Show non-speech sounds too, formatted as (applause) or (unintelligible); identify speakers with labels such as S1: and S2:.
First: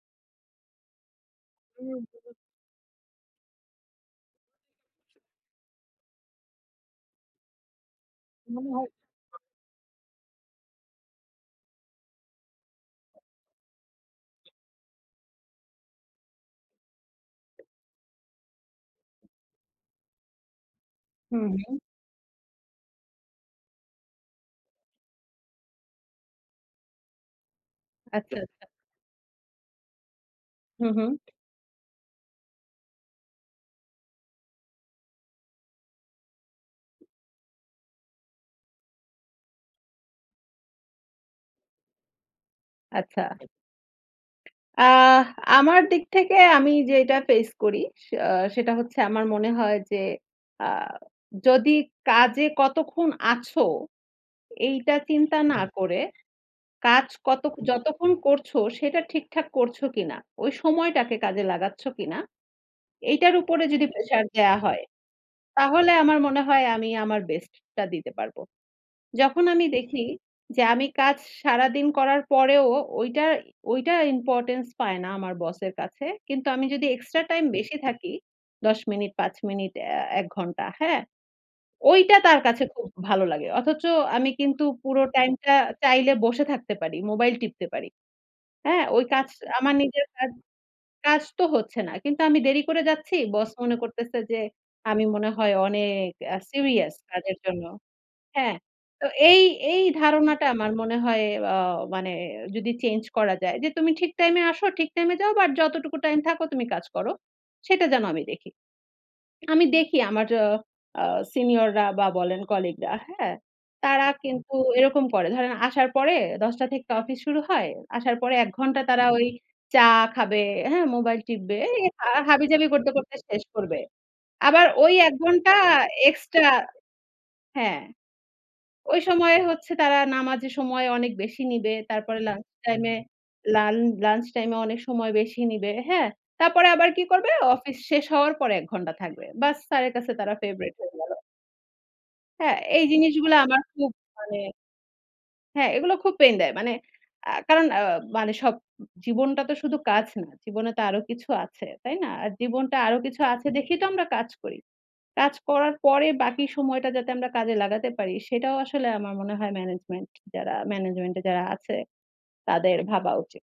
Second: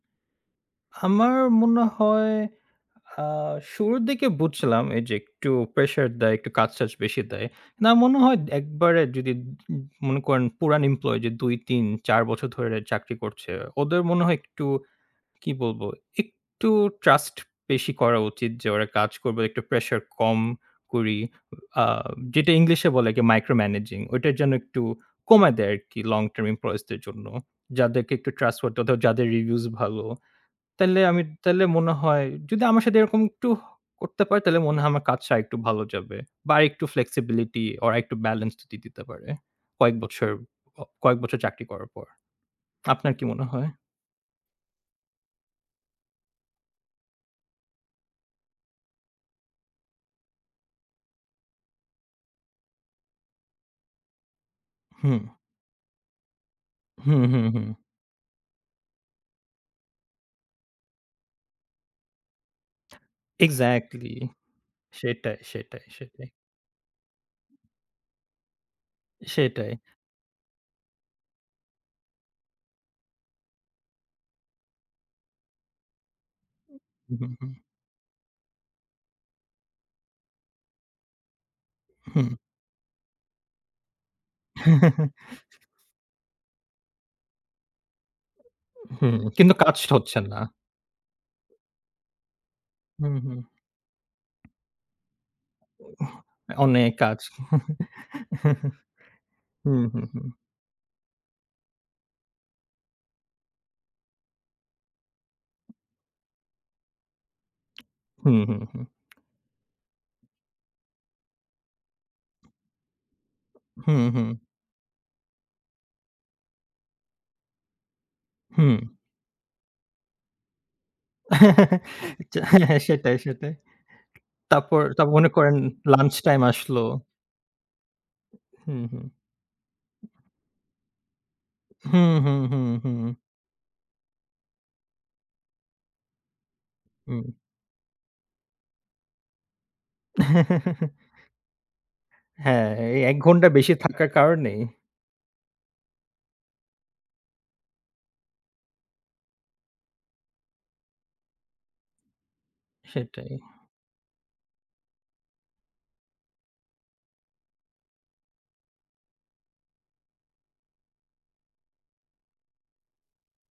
S1: আমার মনে হয়
S2: হুম।
S1: আ শুরুর দিকে বুঝছিলাম এই যে,
S2: (unintelligible)
S1: একটু প্রেশার দেয়, একটু কাজটাজ বেশি দেয়। না মনে হয় একবারে যদি
S2: (unintelligible)
S1: মনে করেন পুরান এমপ্লয়ি ২ ৩ ৪ বছর ধরে চাকরি করছে। ওদের মনে হয় একটু কি বলব, একটু ট্রাস্ট বেশি করা উচিত যে, ওরা কাজ করবে একটু প্রেশার কম করি।
S2: হুম।
S1: আ যেটা ইংলিশে বলে micro managing ওটা যেন একটু কমায় দেয় আরকি, লং টার্ম এমপ্লয়িজদের জন্য। যাদেরকে একটু
S2: আচ্ছা,
S1: ট্রাস্ট
S2: আচ্ছা।
S1: যাদের রিভিউজ ভালো।
S2: হু,
S1: তাইলে
S2: হুম।
S1: আমি, তাইলে মনে হয় যদি আমার সাথে এরকম একটু করতে পারি তাইলে মনে হয় আমার কাজটা আরেকটু ভালো যাবে। বা আরেকটু flexibility বা আরেকটু বেলেন্স দিয়ে দিতে পারে। কয়েক বছর কয়েক বছর চাকরি করার পর। আপনার
S2: আচ্ছা।
S1: কি মনে হয়?
S2: আ আমার দিক থেকে আমি যেটা ফেস করি সে আ সেটা হচ্ছে আমার মনে হয় যে, আ যদি কাজে কতক্ষণ আছো এইটা
S1: হুম।
S2: চিন্তা না করে, কাজ
S1: হুম,
S2: কত
S1: হুম, হুম।
S2: যতক্ষণ করছো সেটা ঠিকঠাক করছ কিনা, ওই সময়টাকে কাজে লাগাচ্ছ কিনা,
S1: (sucks teeth)
S2: এইটার উপরে যদি
S1: ইগযেক্টলি।
S2: প্রেশার দেয়া হয়।
S1: সেটাই, সেটাই
S2: তাহলে আমার
S1: ,সেটাই।
S2: মনে হয় আমি আমার বেস্টটা দিতে পারব। যখন আমি
S1: সেটাই।
S2: দেখি যে, আমি কাজ সারাদিন করার পরেও ঐটা ঐটা ইম্পোর্টেন্স পায় না আমার বসের কাছে। কিন্তু আমি
S1: হুম,
S2: যদি এক্সট্রা টাইম
S1: হুম।
S2: বেশি থাকি ১০ মিনিট, ৫ মিনিট, এ ১ ঘন্টা। হ্যাঁ, ঐটা
S1: হুম।
S2: তার কাছে খুব ভালো লাগে। অথচ আমি কিন্তু পুরো টাইমটা
S1: (chuckles)
S2: চাইলে বসে থাকতে পারি। মোবাইল টিপতে পারি। হ্যাঁ, ওই
S1: হুম,
S2: কাজ
S1: কিন্তু
S2: আমার
S1: কাজটা
S2: নিজের
S1: হচ্ছে
S2: কাজ,
S1: না।
S2: কাজ তো হচ্ছে না। কিন্তু আমি দেরি করে যাচ্ছি।
S1: হুম, হুম।
S2: বস মনে করতেছে যে, আমি মনে হয় অনেক
S1: ওহ অনেক
S2: সিরিয়াস
S1: কাজ।
S2: কাজের জন্য। হ্যাঁ?
S1: (chuckles)
S2: তো এই, এই
S1: হুম, হুম, হুম।
S2: ধারণাটা আমার মনে হয় আ মানে যদি চেঞ্জ করা যায় যে, "তুমি ঠিক টাইমে আসো ঠিক টাইমে যাও বাট যতটুকু টাইম থাকো তুমি কাজ করো। সেটা যেন
S1: (smacks lips)
S2: আমি
S1: হু,
S2: দেখি।"
S1: হুম, হুম।
S2: আমি দেখি আমার অ আ সিনিয়ররা বা বলেন কলিগরা, হ্যাঁ,
S1: হু,
S2: তারা
S1: হুম।
S2: কিন্তু এরকম করে। ধরেন, আসার পরে ১০ টা থেকে অফিস শুরু হয়। আসার পরে ১ ঘন্টা
S1: হুম।
S2: তারা চা খাবে, হ্যাঁ, মোবাইল টিপবে।
S1: (chuckles)
S2: এই হাবিজাবি
S1: হ্যাঁ,
S2: করতে,
S1: সেটাই,
S2: করতে শেষ
S1: সেটাই।
S2: করবে। আবার
S1: তাপর,
S2: ওই
S1: তাপর
S2: ১
S1: মনে
S2: ঘন্টা
S1: করেন লঞ্চ টাইম
S2: এক্সট্রা,
S1: আসলো।
S2: হ্যাঁ।
S1: হুম,
S2: ওই
S1: হুম।
S2: সময়ে হচ্ছে তারা নামাজের সময় অনেক বেশি নিবে।
S1: হুম,
S2: তারপরে
S1: হুম,
S2: লাঞ্চ
S1: হুম,
S2: টাইম এ
S1: হুম।
S2: লান লাঞ্চ টাইম এ অনেক সময় বেশি নিবে, হ্যাঁ? তারপরে আবার কি
S1: হুম।
S2: করবে, অফিস শেষ হওয়ার পর ১ ঘন্টা থাকবে। বাস, স্যারের কাছে তারা ফেভরাইট হয়ে গেল।
S1: (chuckles)
S2: হ্যাঁ,
S1: হ্যাঁ,
S2: এই
S1: এই এক
S2: জিনিসগুলা
S1: ঘণ্টা
S2: আমার
S1: বেশি
S2: খুব
S1: থাকার
S2: মানে
S1: কারণেই।
S2: হ্যাঁ, এগুলো খুব পেইন দেয়। মানে আ কারণ আ আ মানে সব জীবনটা তো শুধু কাজ না। জীবনে তো আরো কিছু আছে। তাই না? আর জীবনটা আরো কিছু
S1: সেটাই।
S2: আছে দেখেই তো আমরা কাজ করি। কাজ করার পরে বাকি সময়টা যাতে আমরা কাজে লাগাতে পারি সেটাও আসলে আমার মনে হয় ম্যানেজমেন্ট যারা ম্যানেজমেন্ট এ যারা আছে তাদের ভাবা উচিত।